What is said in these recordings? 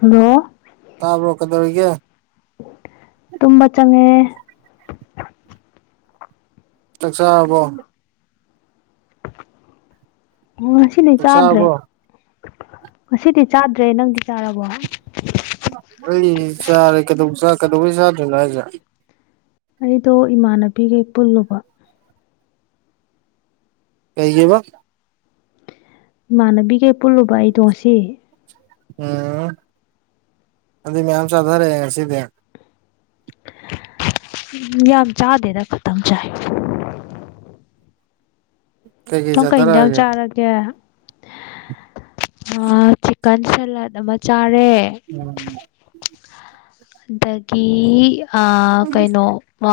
hello ꯇꯥꯕ ꯂꯣ ꯀꯗꯧꯔꯤꯒꯦ ꯇꯪꯡꯕ ꯆꯪꯉꯦ ꯆꯥꯛꯆꯥꯔꯕꯣ ꯑꯣ ꯉꯁꯤꯗꯤ ꯆꯥꯛ ꯆꯥꯗ꯭ꯔꯦ ꯆꯥꯔꯕꯣ ꯉꯁꯤꯗꯤ ꯆꯥꯗ꯭ꯔꯦ ꯅꯪꯗꯤ ꯆꯥꯔꯕꯣ ꯑꯩ ꯆꯥꯔꯦ ꯀꯩꯗ ꯀꯩꯗꯧꯕꯩ ꯆꯥꯗ꯭ꯔꯦꯅꯣ ꯍꯥꯏꯁꯦ ꯑꯩꯗꯣ ꯏꯃꯥꯟꯅꯕꯤꯈꯩ ꯄꯨꯜꯂꯨꯕ ꯀꯩꯒꯤꯕ ꯏꯃꯥꯟꯅꯕꯤꯒꯦ ꯄꯨꯜꯂꯨꯕ ꯑꯩꯗꯣ ꯉꯁꯤ ꯎꯝ ꯑꯗꯨꯗꯤ ꯃꯌꯥꯝ ꯆꯥꯊꯔꯛꯑꯦ ꯉꯁꯤꯗꯤ ꯎꯝ ꯌꯥꯝ ꯆꯥꯗꯦꯗ ꯈꯇꯝ ꯆꯥꯢ ꯀꯩꯀꯩ ꯅꯪ ꯀꯩꯟꯖꯥꯡ ꯆꯥꯊꯔꯛꯑꯒꯦ ꯆꯥꯔ ꯒꯦ ꯆꯤꯛꯀꯟ ꯁꯂꯦꯠ ꯑꯃ ꯆꯥꯔꯦ ꯎꯝ ꯑꯗꯒꯤ ꯑ ꯀꯩꯅꯣ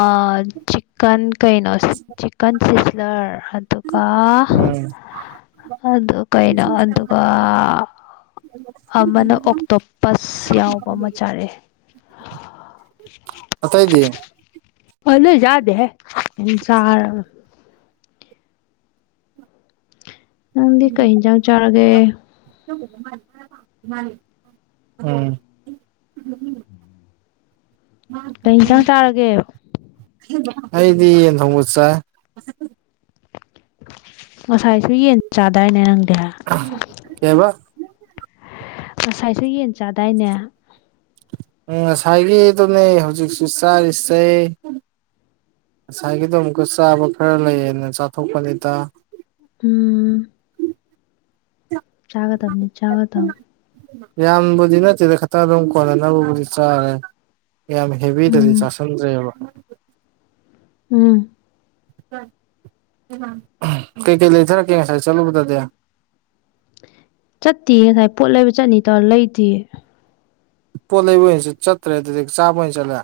ꯑ ꯆꯤꯛꯀꯟ ꯀꯩꯅꯣ ꯆꯤꯛꯀꯟ ꯁꯤꯁꯂꯔ ꯑꯗꯨꯒ ꯎꯝ ꯑꯗꯨ ꯀꯩꯅꯣ ꯑꯗꯨꯒ ꯑꯃꯅ ꯑꯣꯛꯇꯣꯞꯄꯁ ꯌꯥꯎꯕ ꯑꯃ ꯆꯥꯔꯛꯑꯦ ꯑꯇꯩꯗꯤ ꯑꯇꯩ ꯆꯥꯗꯦꯍ‌ꯦ ꯑꯗꯨ ꯆꯥꯔꯒ ꯅꯪꯗꯤ ꯀꯩ ꯌꯦꯟꯖꯥꯡ ꯆꯥꯔꯒꯦ ꯎꯝ ꯀꯩ ꯌꯦꯟꯁꯥꯡ ꯆꯥꯔꯒꯦ [inaudible] ꯑꯩꯗꯤ ꯌꯦꯟ ꯊꯣꯡꯕ ꯆꯥꯏ ꯉꯁꯥꯏꯁꯨ ꯌꯦꯟ ꯆꯥꯗꯥꯏꯅꯦ ꯅꯪꯗꯤ ꯀꯩ‌ ꯍꯥꯏꯕ ꯉꯁꯥꯏꯁꯨ ꯌꯦꯟ ꯆꯥꯗꯥꯏꯅꯦ ꯎꯝ ꯉꯁꯥꯏꯒꯤ ꯑꯗꯨꯅꯦ ꯍꯧꯖꯤꯛꯁꯨ ꯆꯥꯔꯤ ꯁꯦ ꯉꯁꯥꯏꯒꯤꯗꯣ ꯑꯃꯨꯛꯀ ꯆꯥꯕ ꯈꯔ ꯂꯩꯌꯦꯅ ꯆꯥꯊꯣꯛꯄꯅꯤꯗ ꯎꯝ [inaudible] ꯆꯥꯒꯗꯕꯅꯤ ꯆꯥꯒꯗꯕꯅꯤ ꯌꯥꯝꯕꯨꯗꯤ ꯅꯠꯇꯦꯗ ꯈꯛꯇꯪ ꯑꯗꯨꯝ ꯀꯣꯟꯅꯅꯕꯕꯨꯗꯤ ꯆꯥꯔꯦ ꯌꯥꯝ ꯍꯦꯚꯤꯗꯗꯤ ꯆꯥ ꯎꯝ ꯁꯟꯗꯔ‌ꯦꯕ ꯎꯝ ꯀꯩꯀꯩ ꯂꯩꯊꯔꯛꯀꯦ ꯉꯁꯥꯏ ꯆꯠꯂꯨꯕꯗꯗꯤ ꯆꯠꯇꯤꯌ‌ꯦ ꯉꯁꯥꯏ ꯄꯣꯠ ꯂꯩꯕ ꯆꯠꯅꯤ ꯇꯧꯔ ꯂꯩꯗꯤꯌ‌ꯦ ꯄꯣꯠ ꯂꯩꯕ ꯑꯣꯏꯅ ꯆꯠꯇ꯭ꯔꯦ ꯑꯗꯨꯗꯤ ꯆꯥꯕ ꯑꯣꯏꯅ ꯆꯠꯂꯦ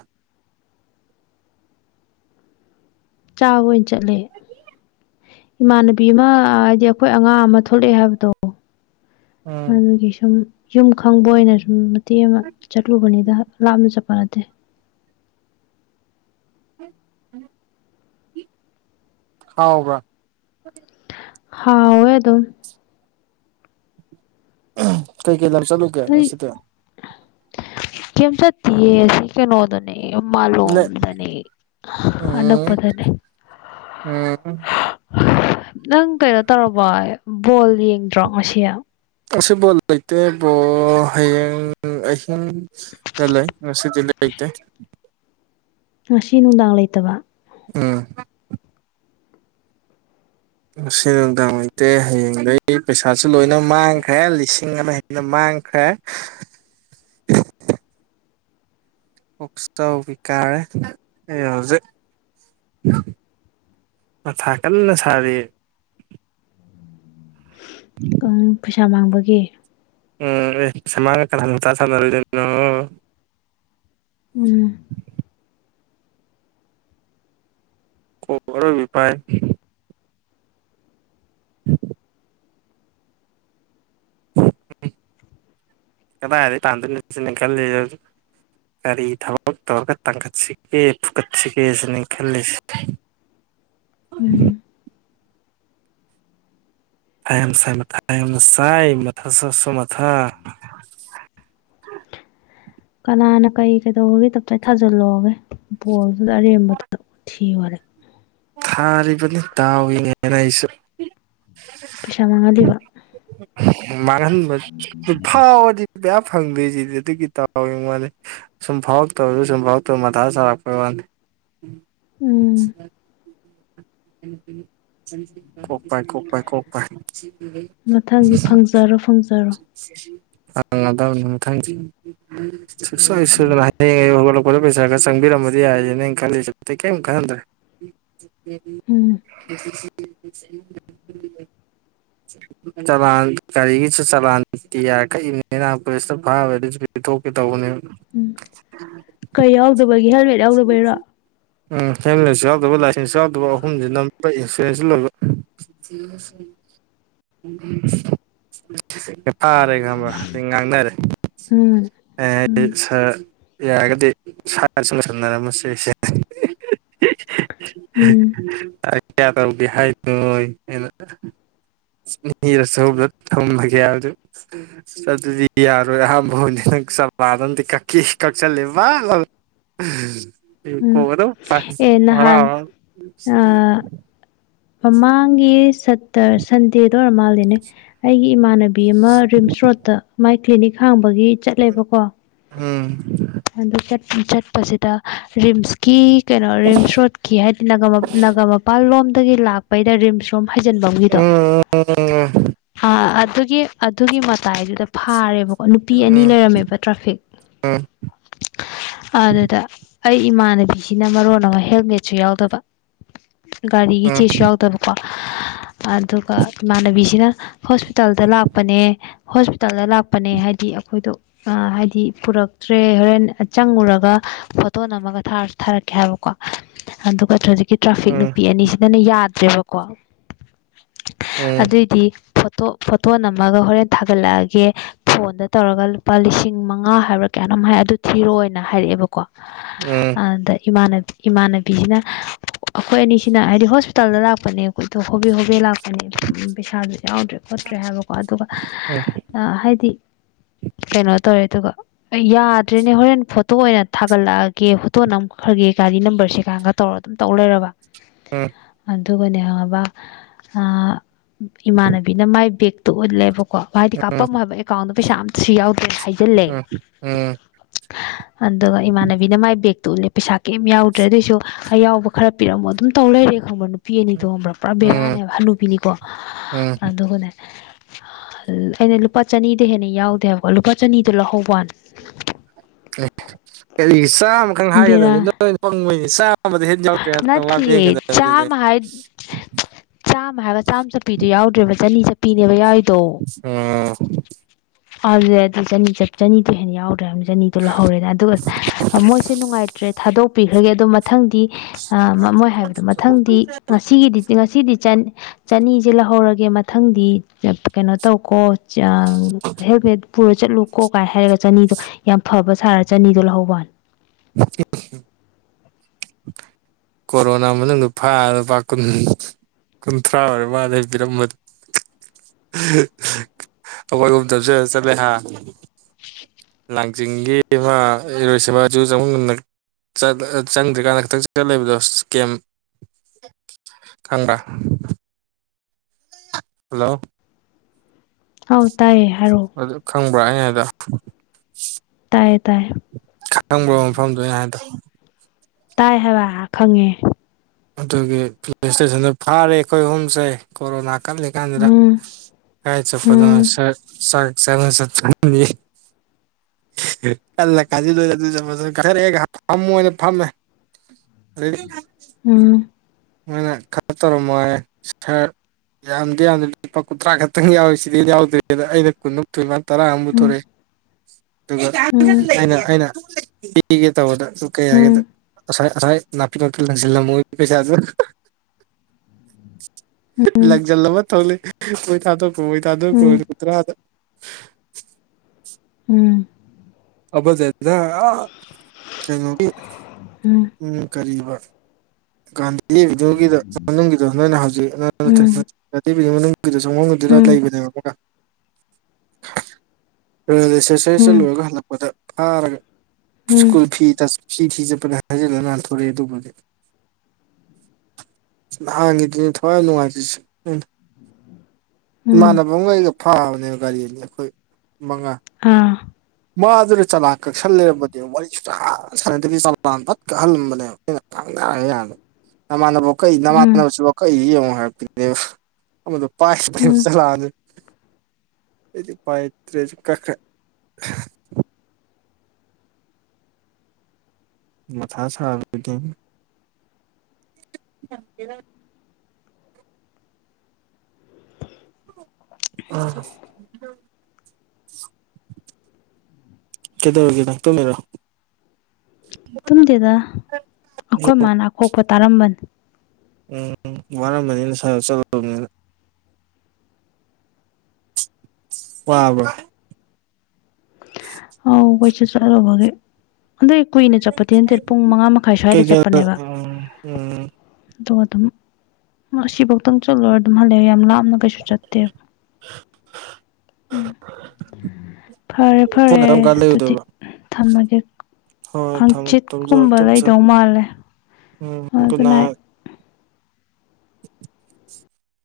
ꯆꯥꯕ ꯑꯣꯏꯅ ꯆꯠꯂꯦ ꯏꯃꯥꯟꯅꯕꯤ ꯑꯃ ꯍꯥꯏꯗꯤ ꯑꯩꯈꯣꯏ ꯑꯉꯥꯡ ꯑꯃ ꯊꯣꯛꯂꯛꯑꯦ ꯍꯥꯏꯕꯗꯣ ꯎꯝ ꯑꯗꯨꯒꯤ ꯁꯨꯝ ꯌꯨꯝ ꯈꯪꯕ ꯑꯣꯏꯅ ꯁꯨꯝ ꯃꯇꯦꯛ ꯑꯃ ꯆꯠꯂꯨꯕꯅꯤꯗ ꯂꯥꯞꯅ ꯆꯠꯄ‌ ꯅꯠ [inaudible] ꯍꯥꯎꯕ꯭ꯔ ꯍꯥꯎꯌ‌ꯦ ꯑꯗꯨꯝ ꯀꯩꯀꯩ ꯂꯝ ꯆꯠꯂꯨꯒꯦ ꯅꯣꯏ ꯉꯁꯤꯗꯤ ꯀꯩꯝ ꯆꯠꯇꯤꯌ‌ꯦ [inaudible] ꯀꯩꯅꯣꯗꯅꯦ ꯃꯥꯂ‌ꯣꯝꯗꯅ‌ꯦ ꯎꯝ ꯑꯅꯛꯄꯗꯅꯦ ꯎꯝ ꯅꯪ ꯀꯩꯅꯣ ꯇꯧꯔꯕ‌ꯣ ꯕꯣꯜ ꯌꯦꯡꯗ꯭ꯔꯣ ꯉꯁꯤ ꯑꯁꯤ ꯕꯣꯜ ꯂꯩꯇꯦ ꯕꯣꯜ ꯍꯌꯦꯡ ꯑꯍꯤꯡ ꯗꯤ ꯂꯩ ꯉꯁꯤꯗꯤ ꯂꯩꯇꯦ ꯉꯁꯤ ꯅꯨꯡꯗꯥꯡ ꯂꯩꯇꯕ ꯎꯝ ꯉꯁꯤ ꯅꯨꯡꯗꯥꯡ ꯂꯩꯇꯦ ꯍꯌꯦꯡꯗꯩ ꯄꯩꯁꯥꯁꯨ ꯂꯣꯏꯅ ꯃꯥꯡꯈ꯭ꯔꯦ ꯂꯤꯁꯤꯡ ꯑꯃ ꯅ ꯃꯥꯡꯈ꯭ꯔꯦ ꯀ‌ꯣꯛꯆꯥꯎꯕꯤ ꯀꯥꯔꯦ ꯑꯩ ꯍꯧꯖꯤꯛ ꯃꯊꯥ ꯀꯟꯅ ꯁꯥꯔꯤ ꯄꯩꯁꯥ ꯃꯥꯡꯕꯒꯤ ꯎꯝ ꯄꯩꯁꯥ ꯃꯥꯡꯉꯒ ꯀꯅꯥꯅ ꯃꯊꯥ ꯁꯥꯟꯅꯔ‌ꯣꯏꯗꯩꯅꯣ ꯎꯝ [unintelligible] [inaudible] ꯀꯗꯥꯏꯗꯩ ꯇꯥꯟꯗ‌ꯣꯏꯅ‌ꯣ ꯁꯤꯅ‌ꯦ ꯑꯩ ꯈꯜꯂꯤꯁ‌ꯦ ꯍꯧꯖꯤꯛ ꯀꯔꯤ ꯊꯕꯛ ꯇꯧꯔꯒ ꯇꯥꯡꯈꯠꯁꯤꯒꯦ ꯐꯨꯒꯠꯁꯤꯒꯦꯁꯤꯅꯤ ꯑꯩ ꯈꯜꯂꯤꯁꯦ ꯎꯝ ꯃꯊꯥ ꯌꯥꯝ ꯁꯥꯏ ꯃꯊꯥ ꯌꯥꯝ ꯁꯥꯏ ꯃꯊꯥ ꯁꯥ ꯁꯥ ꯃꯊꯥ ꯀꯅꯥꯅ ꯀꯩ ꯀꯩꯗꯧꯕꯒꯤ ꯇꯞꯇꯥꯏ ꯊꯥꯖꯤꯜꯂ‌ꯣꯒꯦ ꯕꯣꯜꯗꯨꯗ ꯑꯔꯦꯝꯕꯗ ꯋꯥꯊꯤ ꯋꯥꯔꯦꯝ ꯊꯥꯔꯤꯕꯅꯤ ꯗꯥꯎ ꯌꯦꯡꯒꯦꯅꯥ ꯑꯩꯁꯨ ꯄꯩꯁꯥ ꯃꯥꯡꯍꯜꯂꯤꯕ ꯃꯥ ꯐꯥꯎꯗꯤ ꯃꯌꯥꯝ ꯐꯪꯗꯦꯁꯤꯗꯤ ꯑꯗꯨꯒꯤ ꯇꯥꯎꯋꯦ ꯃꯥꯜꯂꯦ ꯁꯨꯝ ꯐꯥꯎ ꯇꯧꯁꯨ ꯁꯨꯝꯐꯥꯎ ꯇꯧꯔ ꯃꯊꯥ ꯁꯥꯔꯛꯄꯩ ꯋꯥꯅꯤ ꯎꯝ ꯀꯣꯛꯄꯥꯏ ꯀꯣꯛꯄꯥꯏ ꯀꯣꯛꯄꯥꯏ ꯃꯊꯪꯗꯤ ꯐꯪꯖꯔꯣ ꯐꯪꯖꯔꯣ ꯑꯗꯥ ꯃ ꯊꯥꯡꯁꯤ ꯁꯨꯡꯁꯣꯏ ꯁꯣꯏꯗꯅ ꯍꯌꯦꯡ ꯑꯩ ꯍꯧꯒꯠꯂꯛꯄꯗ ꯄꯩꯁꯥ ꯈꯔ ꯆꯪꯕꯤꯔꯝꯃꯗꯤ ꯌꯥꯏꯅ ꯅꯩꯅ ꯈꯜꯂꯤꯁ ꯑꯇꯩ ꯀꯩꯝ ꯈꯟꯗ꯭ꯔꯦ ꯎꯝ [inaudible] ꯆꯂꯥꯟ ꯒꯥꯔꯤꯒꯤꯁꯨ ꯆꯂꯥꯟ ꯇꯤ ꯑꯔ ꯄꯨꯂꯤꯁꯇ ꯐꯥꯕ ꯑꯗꯨꯁꯨ ꯄꯤꯊꯣꯛꯀꯦ ꯇꯧꯕꯅꯦ ꯎꯝ ꯀꯩ ꯌꯥꯎꯗꯕꯒꯤ ꯍꯦꯜꯃꯦꯠ ꯌꯥꯎꯗꯕꯩꯔꯣ ꯎꯝ ꯍꯦꯝꯂꯦꯠ ꯁꯨ ꯌꯥꯎꯗꯕ ꯌꯥꯎꯗꯕ ꯑꯍꯨꯝꯁꯤ ꯅꯝꯕ ꯏꯟꯁꯨꯔꯦꯟꯁ ꯂꯣꯏꯕ ꯎꯝ ꯐꯥꯔꯦ ꯈꯥꯡꯕ ꯁꯤ ꯉꯥꯡꯅꯔꯦ ꯎꯝ ꯎꯝ ꯁꯥꯔ ꯌꯥꯔꯒꯗꯤ ꯁꯥꯅ ꯆꯨꯝꯁꯝꯅꯔꯝꯃꯁꯦ ꯑꯩꯁꯦ ꯎꯝ ꯀꯌꯥ ꯇꯔ ꯍꯥꯏ ꯅꯣꯏ ꯁꯨꯕꯗ ꯊꯝꯃꯒꯦ ꯍꯥꯏꯗꯨ ꯆ ꯑꯗꯨꯗꯤ ꯌꯥꯔꯣꯏ ꯑꯍꯥꯟꯕ ꯍꯧꯅꯤ ꯅꯪ ꯆꯞꯉꯥꯗꯗꯤ ꯀꯛꯈꯤ ꯀꯛꯁꯜꯂꯦ ꯋꯥ ꯎꯝ ꯑꯦ ꯅꯍꯥꯟ ꯑꯥ, [unintelligible] ꯃꯃꯥꯡꯒꯤ ꯁꯠꯇꯔ ꯁꯟꯗꯦꯗ ꯑꯣꯏꯔ ꯃꯥꯜꯂꯤꯅꯦ ꯑꯩꯒꯤ ꯏꯃꯥꯟꯅꯕꯤ ꯕꯤ ꯑꯃ ꯔꯤꯝꯁ ꯔꯣꯗꯠꯇ ꯃꯥꯏ ꯀ꯭ꯂꯤꯅꯤꯛ ꯍꯥꯡꯕꯒꯤ ꯆꯠꯂꯦꯕꯀꯣ ꯎꯝ ꯑꯗꯨ ꯆꯠꯄꯁꯤꯗ ꯔꯤꯝꯁꯀꯤ ꯀꯩꯅꯣ ꯔꯤꯝꯁ ꯔꯣꯠꯈꯤ ꯍꯥꯏꯗꯤꯅꯒꯃꯄꯥꯜ ꯂꯣꯝꯗꯒꯤ ꯂꯥꯛꯄ ꯄꯩꯗ ꯔꯤꯝꯁ ꯔꯣꯝ ꯍꯩꯖꯤꯟꯐꯝꯒꯤꯗꯣ ꯎꯝ ꯎꯝ ꯑ ꯑꯗꯨꯒꯤ ꯑꯗꯨꯒꯤ ꯃꯇꯥꯏꯗꯨꯗ ꯐꯥꯔꯦꯕꯀꯣ ꯅꯨꯄꯤ ꯎꯝ ꯑꯅꯤ ꯂꯩꯔꯝꯃꯦꯕ ꯇ꯭ꯔꯥꯐꯤꯛ ꯎꯝ ꯑꯗꯨꯗ ꯑꯩ ꯏꯃꯥꯟꯅꯕꯤꯁꯤꯅ ꯃꯔꯣꯟ ꯑꯃ ꯍꯦꯜꯃꯦꯠꯁꯨ ꯌꯥꯎꯗꯕ ꯒꯥꯔꯤꯒꯤ ꯆꯦꯁꯨ ꯌꯥꯎ ꯇꯕꯀꯣ ꯑꯗꯨꯒ ꯏꯃꯥꯟꯅꯕꯤꯁꯤꯅ ꯍꯣꯁꯄꯤꯇꯥꯜꯗ ꯂꯥꯛꯄꯅꯦ ꯍꯣꯁꯄꯤꯇꯥꯜꯗ ꯂꯥꯛꯄꯅꯦ ꯍꯥꯏꯗꯤ ꯑꯩꯈꯣꯏꯗꯣ ꯍꯥꯏꯗꯤ ꯄꯨꯔꯛ ꯇ꯭ꯔꯦ ꯍꯣꯔꯦꯟ ꯆꯪꯉꯨꯔꯒ ꯐꯣꯇꯣ ꯅꯝꯃꯒꯔ ꯊꯥꯔꯛꯀꯦ ꯍꯥꯏꯕꯀꯣ ꯑꯗ ꯇ꯭ꯔꯥꯐꯤꯛ ꯅꯨꯄꯤ ꯑꯅꯤꯁꯤꯅ ꯌꯥꯗ꯭ꯔꯦꯕꯀꯣ ꯑꯗꯨꯑꯣꯏꯗꯤ ꯐꯣꯇꯣ ꯐꯣꯇꯣ ꯅꯝꯃꯒ ꯍꯣꯔꯦꯟ ꯊꯥꯒꯠꯂꯛꯑꯒꯦ ꯐꯣꯟꯗ ꯇꯧꯔꯒ ꯂꯨꯄꯥ ꯂꯤꯁꯤꯡ ꯃꯉꯥ ꯍꯥꯏꯕꯛ ꯀꯌꯥꯅꯣꯝ ꯍꯥꯏ ꯑꯗꯨ ꯊꯤꯔꯣꯅ ꯍꯥꯏꯔꯛꯑꯦꯕꯀꯣ ꯑꯗ ꯏꯃꯥꯟꯅꯕꯤ ꯏꯃꯥꯟꯅꯕꯤꯁꯤꯅ ꯑꯩꯈꯣꯏ ꯑꯅꯤꯁꯤꯅ ꯍꯥꯏꯗꯤ ꯍꯣꯁꯄꯤꯇꯥꯜꯗ ꯂꯥꯛꯄꯅꯦ ꯑꯩꯈꯣꯏꯗꯣ ꯍꯣꯕꯦ ꯍꯣꯕꯦ ꯂꯥꯛꯄ ꯍꯥꯏ ꯄꯩꯁꯥꯁꯨ ꯌꯥꯎꯗ꯭ꯔꯦ ꯈꯣꯠꯇ꯭ꯔꯦ ꯍꯥꯏꯕꯀꯣ ꯑꯗꯨꯒ ꯍꯥꯏꯗꯤ ꯀꯩꯅꯣ ꯇꯧꯔꯦ ꯑꯗꯨꯒ ꯌꯥꯗ꯭ꯔꯦꯅꯦ ꯍꯣꯔꯦꯟ ꯐꯣꯇꯣ ꯑꯣꯏꯅ ꯊꯥꯒꯠꯂꯛꯑꯒꯦ ꯐꯣꯇꯣ ꯅꯝꯈ꯭ꯔꯒꯦ ꯒꯥꯔꯤ ꯅꯝꯕꯔꯁꯦ ꯀꯒ ꯇꯧꯔꯒ ꯑꯗꯨꯝ ꯇꯧ ꯂꯩꯔꯕ ꯎꯝ ꯑꯗꯨꯒꯅꯑꯦ ꯉꯕ ꯏꯃꯥꯟꯅꯕꯤꯅ ꯃꯥꯏ ꯕꯦꯛꯇꯨ ꯎꯠꯂꯦꯕ ꯀꯣ ꯍꯥꯏꯚꯗꯤ ꯀꯥꯄꯝꯃꯣ ꯍꯥꯏꯕ ꯑꯦꯀꯥꯎꯟꯗ ꯄꯩꯁꯥꯝꯨ ꯌꯥꯎꯗ꯭ꯔꯦꯅ ꯍꯥꯏꯖꯜꯂꯦ [inaudible] ꯑꯗꯨꯒ ꯏꯃꯥꯟꯅꯕꯤꯅ ꯃꯥꯏ ꯕꯦꯒꯛꯇꯨ ꯎꯠꯂꯦ ꯄꯩꯁꯥ ꯀꯩꯝ ꯌꯥꯎꯗ꯭ꯔꯦ ꯑꯗꯨꯑꯣꯏꯁꯨ ꯑ ꯌꯥꯎꯕ ꯈꯔ ꯄꯤꯔꯝꯃꯣ ꯑꯗꯨꯝ ꯇꯧ ꯂꯩꯔꯦ ꯈꯪꯕ ꯅꯨꯄꯥ ꯅꯨꯄꯤ ꯑꯅꯤ ꯇꯣꯡꯉꯕ꯭ꯔꯥ ꯄꯨꯔꯥ ꯕꯦꯔꯥꯅꯦꯕ ꯍꯜꯂꯨꯄꯤꯅꯤꯀꯣ ꯑꯗꯨꯒꯅꯦ ꯑꯩꯅ ꯂꯨꯄꯥ ꯆꯅꯤꯗ ꯍꯦꯟꯅ ꯌꯥꯎꯗꯦꯕꯀꯣ ꯂꯨꯄꯥ ꯆꯅꯤꯗꯣ ꯂꯥꯛꯍꯧꯕꯅꯤ ꯑꯦ ꯀꯔꯤ ꯆꯥꯝꯃꯈꯪ ꯕꯦꯔꯥ ꯍꯥꯏꯒꯗꯕꯅꯤ ꯅꯣꯏ ꯄꯪꯕꯩꯅꯤ ꯆꯥ ꯅꯠꯇꯦ [unintelligible] [unintelligible] ꯆꯥꯝꯃ ꯍꯥꯏꯕ ꯆꯥꯝ ꯆꯠꯄꯤꯗꯨ ꯌꯥꯎꯗ꯭ꯔꯦꯕ ꯆꯅꯤ ꯆꯠꯄꯤꯅꯦꯕ ꯌꯥꯎ ꯑꯝ [unintelligible] ꯑꯗꯨ ꯆꯅꯤ ꯆꯅꯤꯗꯤ ꯍꯦꯟ ꯌꯥꯎꯔꯗꯔꯦ ꯍꯥꯏꯕ ꯆꯅꯤꯗꯣ ꯂꯧꯍꯧꯔꯦꯅ ꯑꯗꯨꯒ ꯃꯣꯏꯁꯦ ꯅꯨꯡꯉꯥꯏꯇ꯭ꯔꯦ ꯊꯥꯗꯣꯛꯄꯤꯈ꯭ꯔꯒꯦ ꯑꯗꯣ ꯃꯊꯪꯗꯤ ꯑ ꯃꯣꯏ ꯍꯥꯏꯕꯗꯣ ꯃꯊꯪꯗꯤ ꯉꯁꯤꯒꯤꯗꯤ ꯉꯁꯤꯗꯤ ꯆꯅꯤꯁꯦ ꯂꯧꯍꯧꯔꯒꯦ ꯃꯊꯪꯗꯤ ꯀꯩꯅꯣ ꯇꯧꯀꯣ ꯍꯦꯜꯃꯦꯠ ꯄꯨꯔ ꯆꯠꯂꯨ ꯀꯣ ꯀꯥꯏꯅ ꯍꯥꯏꯔꯒ ꯆꯅꯤꯗꯣ ꯌꯥꯝ ꯐꯕ ꯁꯥꯔ ꯆꯅꯤꯗꯣ ꯂꯧꯍꯧꯕꯋꯥꯅꯤ [unintelligible] ꯀꯣꯔꯣꯅꯥ ꯃꯅꯨꯡꯗ ꯐꯥ ꯂꯨꯄꯥ ꯀꯨꯟ ꯀꯨꯟꯊ꯭ꯔꯥ ꯑꯣꯏꯔꯃꯥꯜꯂꯦ ꯑꯩ ꯄꯤꯔꯝꯕ [inaudible] [unintelligible] ꯑꯩꯈꯣꯏ ꯑꯍꯨꯝ [unintelligible] ꯆꯠꯂꯦ ꯍꯥ [inaudible] ꯂꯥꯡꯖꯤꯡꯒꯤ ꯑꯃꯥ ꯏꯔꯣꯏꯁꯦꯝꯕ ꯖꯨ ꯆꯪꯕꯝ [unintelligible] ꯆꯪꯗ꯭꯭ꯔꯤꯀꯥꯟꯗ ꯈꯤꯇꯪ ꯆꯪꯖꯤꯜꯂ ꯂꯩꯕꯗꯣ ꯒꯦꯝ ꯈꯪꯕ꯭ꯔ ꯍꯜꯂꯣ ꯍꯥꯎ ꯇꯥꯏꯌꯦ ꯍꯥꯏꯔꯣ ꯑꯗꯨ ꯈꯪꯕ꯭ꯔꯥ ꯑꯩꯅ ꯍꯥꯏꯗꯣ ꯇꯥꯏꯌꯦ ꯇꯥꯏꯌꯦ [inaudible] ꯈꯪꯕ꯭ꯔꯣ ꯃꯐꯝꯗꯣ ꯑꯩꯅ ꯍꯥꯏꯗꯣ ꯇꯥꯏ ꯍꯥꯏꯕ ꯈꯪꯉꯦ ꯑꯗꯨꯒꯤ ꯄꯨꯂꯤꯁ ꯏꯁꯇꯦꯁꯟꯗ ꯐꯥꯔꯦ ꯑꯩꯈꯣꯏ ꯑꯍꯨꯝꯁꯦ ꯀꯣꯔꯣꯅꯥ ꯀꯜꯂꯤ ꯎꯝ [unintelligible] ꯀꯥꯏ ꯆꯠꯄꯗ ꯎꯝ [unintelligible] ꯆꯥꯛ ꯆꯥꯅ ꯆꯠꯄꯅꯤ [unintelligible] ꯐꯝꯃꯨ ꯍꯩꯅ ꯐꯝꯃꯦ [unintelligible] ꯎꯝ ꯃꯣꯏꯅ ꯈꯔ ꯇꯧꯔꯝꯃꯣ ꯍꯥꯏꯌꯦ ꯈꯔ [unintelligible] ꯌꯥꯝꯗꯤ ꯌꯥꯝꯗꯦ ꯂꯨꯄꯥ ꯀꯨꯟꯊ꯭ꯔꯥ ꯈꯛꯇꯪ ꯌꯥꯎꯏ ꯁꯤꯗꯩ ꯍꯦꯟꯅ ꯌꯥꯎꯗ꯭ꯔꯦ [unintelligible] ꯇꯔꯥ ꯑꯝꯃ ꯎꯝ ꯄꯨꯊꯣꯔꯛꯑꯦ ꯑꯗꯨꯒ ꯎꯝ ꯑꯩꯅ ꯑꯩꯅ ꯄꯤꯒꯦ ꯇꯧꯕꯗ ꯑꯗꯨ ꯀꯩ ꯎꯝ ꯍꯥꯏꯒꯦꯗ ꯑꯁꯥꯏ ꯑꯁꯥꯏ ꯅꯥꯄꯤ ꯔꯛꯇ ꯂꯪꯁꯤꯜꯂꯝꯃꯣꯏ ꯄꯩꯁꯥꯗꯨ [inaudible] ꯎꯝ ꯂꯪꯖꯤꯜ ꯂꯝꯃ ꯊꯣꯛꯂꯛꯑꯦ ꯃꯣꯏ ꯊꯥꯗ ꯎꯝ [unintelligible] ꯎꯝ [unintelligible] ꯑꯥ ꯀꯩꯅꯣꯒꯤ ꯎꯝ ꯀꯔꯤꯕ ꯒꯥꯟꯙꯤ ꯑꯦꯕꯤꯌꯨꯅꯤꯒꯤꯗ ꯃꯅꯨꯡꯒꯤꯗ ꯅꯣꯏꯅ ꯍꯧꯖꯤꯛ ꯎꯝ [unintelligible] ꯑꯗꯨꯗ ꯎꯝ ꯂꯩꯕꯅꯦꯕ [inaudible] [unintelligible] ꯎꯝ ꯆꯠꯂꯨꯔꯒ ꯍꯜꯂꯛꯄꯗ ꯐꯥꯔꯒ ꯎꯝ ꯁ꯭ꯀꯨꯜ ꯐꯤ ꯐꯤ ꯐꯤ ꯆꯠꯄꯅꯤ ꯍꯥꯏꯖꯤꯜꯂ ꯅꯥꯥꯟꯊꯣꯔꯛꯑꯦ ꯑꯗꯨꯕꯨꯗꯤ ꯅꯍꯥꯟꯒꯤꯗꯨꯅꯦ ꯊꯋꯥꯏ ꯌꯥꯝ ꯅꯨꯡꯉꯥꯏꯇ꯭ꯔꯤꯁꯦ ꯂꯜꯑꯩꯅ ꯎꯝ ꯏꯃꯥꯟꯅꯕꯝꯒ ꯑꯩꯒ ꯐꯥꯕꯅꯦꯕ ꯒꯥꯔꯤ ꯑꯅꯤ ꯑꯩꯈꯣꯏ ꯃꯉꯥ ꯑꯥ ꯃꯥꯗꯨꯅ ꯆꯂꯥꯛ ꯀꯛꯁꯜ ꯂꯩꯔꯝꯕꯅꯦ ꯋꯥꯔꯤ ꯁꯨꯁꯥꯟ ꯁꯥꯟꯅꯗꯕꯤ ꯆꯂꯥꯡ ꯐꯠ ꯀꯛꯍꯜꯂꯝꯕꯅꯦ ꯑꯩꯅ ꯉꯥꯡꯅꯔ [unintelligible] ꯅꯃꯥꯟꯅꯕ ꯀꯩ ꯎꯝ ꯅꯃꯥꯟꯅꯕꯁꯨ ꯀꯛ ꯏ ꯌꯦꯡꯉꯨ ꯍꯥꯏꯔꯛꯄꯤꯅꯦꯕ ꯑꯃꯗꯨ ꯎꯝ [unintelligible] ꯑꯗꯩꯗꯤ ꯎꯄꯥꯏ ꯂꯩꯇ꯭ꯔꯦ ꯐꯩꯖꯨ ꯀꯛꯈ꯭ꯔꯦ ꯃꯊꯥ ꯁꯥꯕꯒꯤ [inaudible] [unintelligible] ꯀꯩꯗꯧꯔꯤꯒꯦ ꯅꯪ ꯇꯨꯝꯃꯦꯔꯣ ꯇꯨꯝꯗꯨꯗ ꯑꯩꯈꯣꯏ ꯃꯥꯅ ꯑꯀꯣꯛꯄ ꯇꯥꯔꯝꯕꯅꯤ ꯎꯝ ꯋꯥꯔꯝꯕꯅꯤꯅ ꯁꯥꯔ ꯆꯠꯂꯨꯕꯅꯤꯅ ꯋꯥꯕꯔꯥ ꯍꯥꯎ ꯀꯣꯏꯁꯤꯁꯨꯔꯣꯕꯒꯦ ꯑꯗꯨꯏ ꯀꯨꯏꯅ ꯆꯠꯄꯗꯤ ꯅꯠꯇꯦ ꯄꯨꯡ ꯃꯉꯥ ꯃꯈꯥꯏ ꯁ꯭ꯋꯥꯏꯗ ꯀꯩꯀꯩ ꯆꯠꯄꯅꯦꯕ ꯎꯝ ꯎꯝ ꯑꯗꯣ ꯑꯗꯨꯝ ꯑꯁꯤꯐꯧꯗꯪ ꯆꯠꯂꯔ ꯑꯗꯨꯝ ꯍꯜꯂꯛꯦ ꯌꯥꯝ ꯂꯥꯞꯅ ꯀꯩꯁꯨ ꯆꯠꯇꯦꯕ ꯎꯝ [unintelligible] ꯐꯔꯦ - ꯐꯔꯦ ꯐꯣꯟꯅ ꯀꯔꯝ ꯀꯥꯟ ꯑꯗꯨꯗꯤ ꯂꯩꯔꯨꯗꯣꯏꯕ ꯊꯝꯃꯒꯦ ꯍꯣꯏ ꯊꯝꯃꯣ ꯇꯨꯝꯖꯔꯣ ꯍꯥꯆꯤꯠꯀꯨꯝꯕ ꯇꯨꯝꯖꯔꯣ ꯂꯩꯗꯧ ꯃꯥꯜꯂꯦ ꯎꯝ ꯍꯣꯏ ꯒꯨꯗ ꯒꯨꯟꯇ ꯅꯥꯏꯠ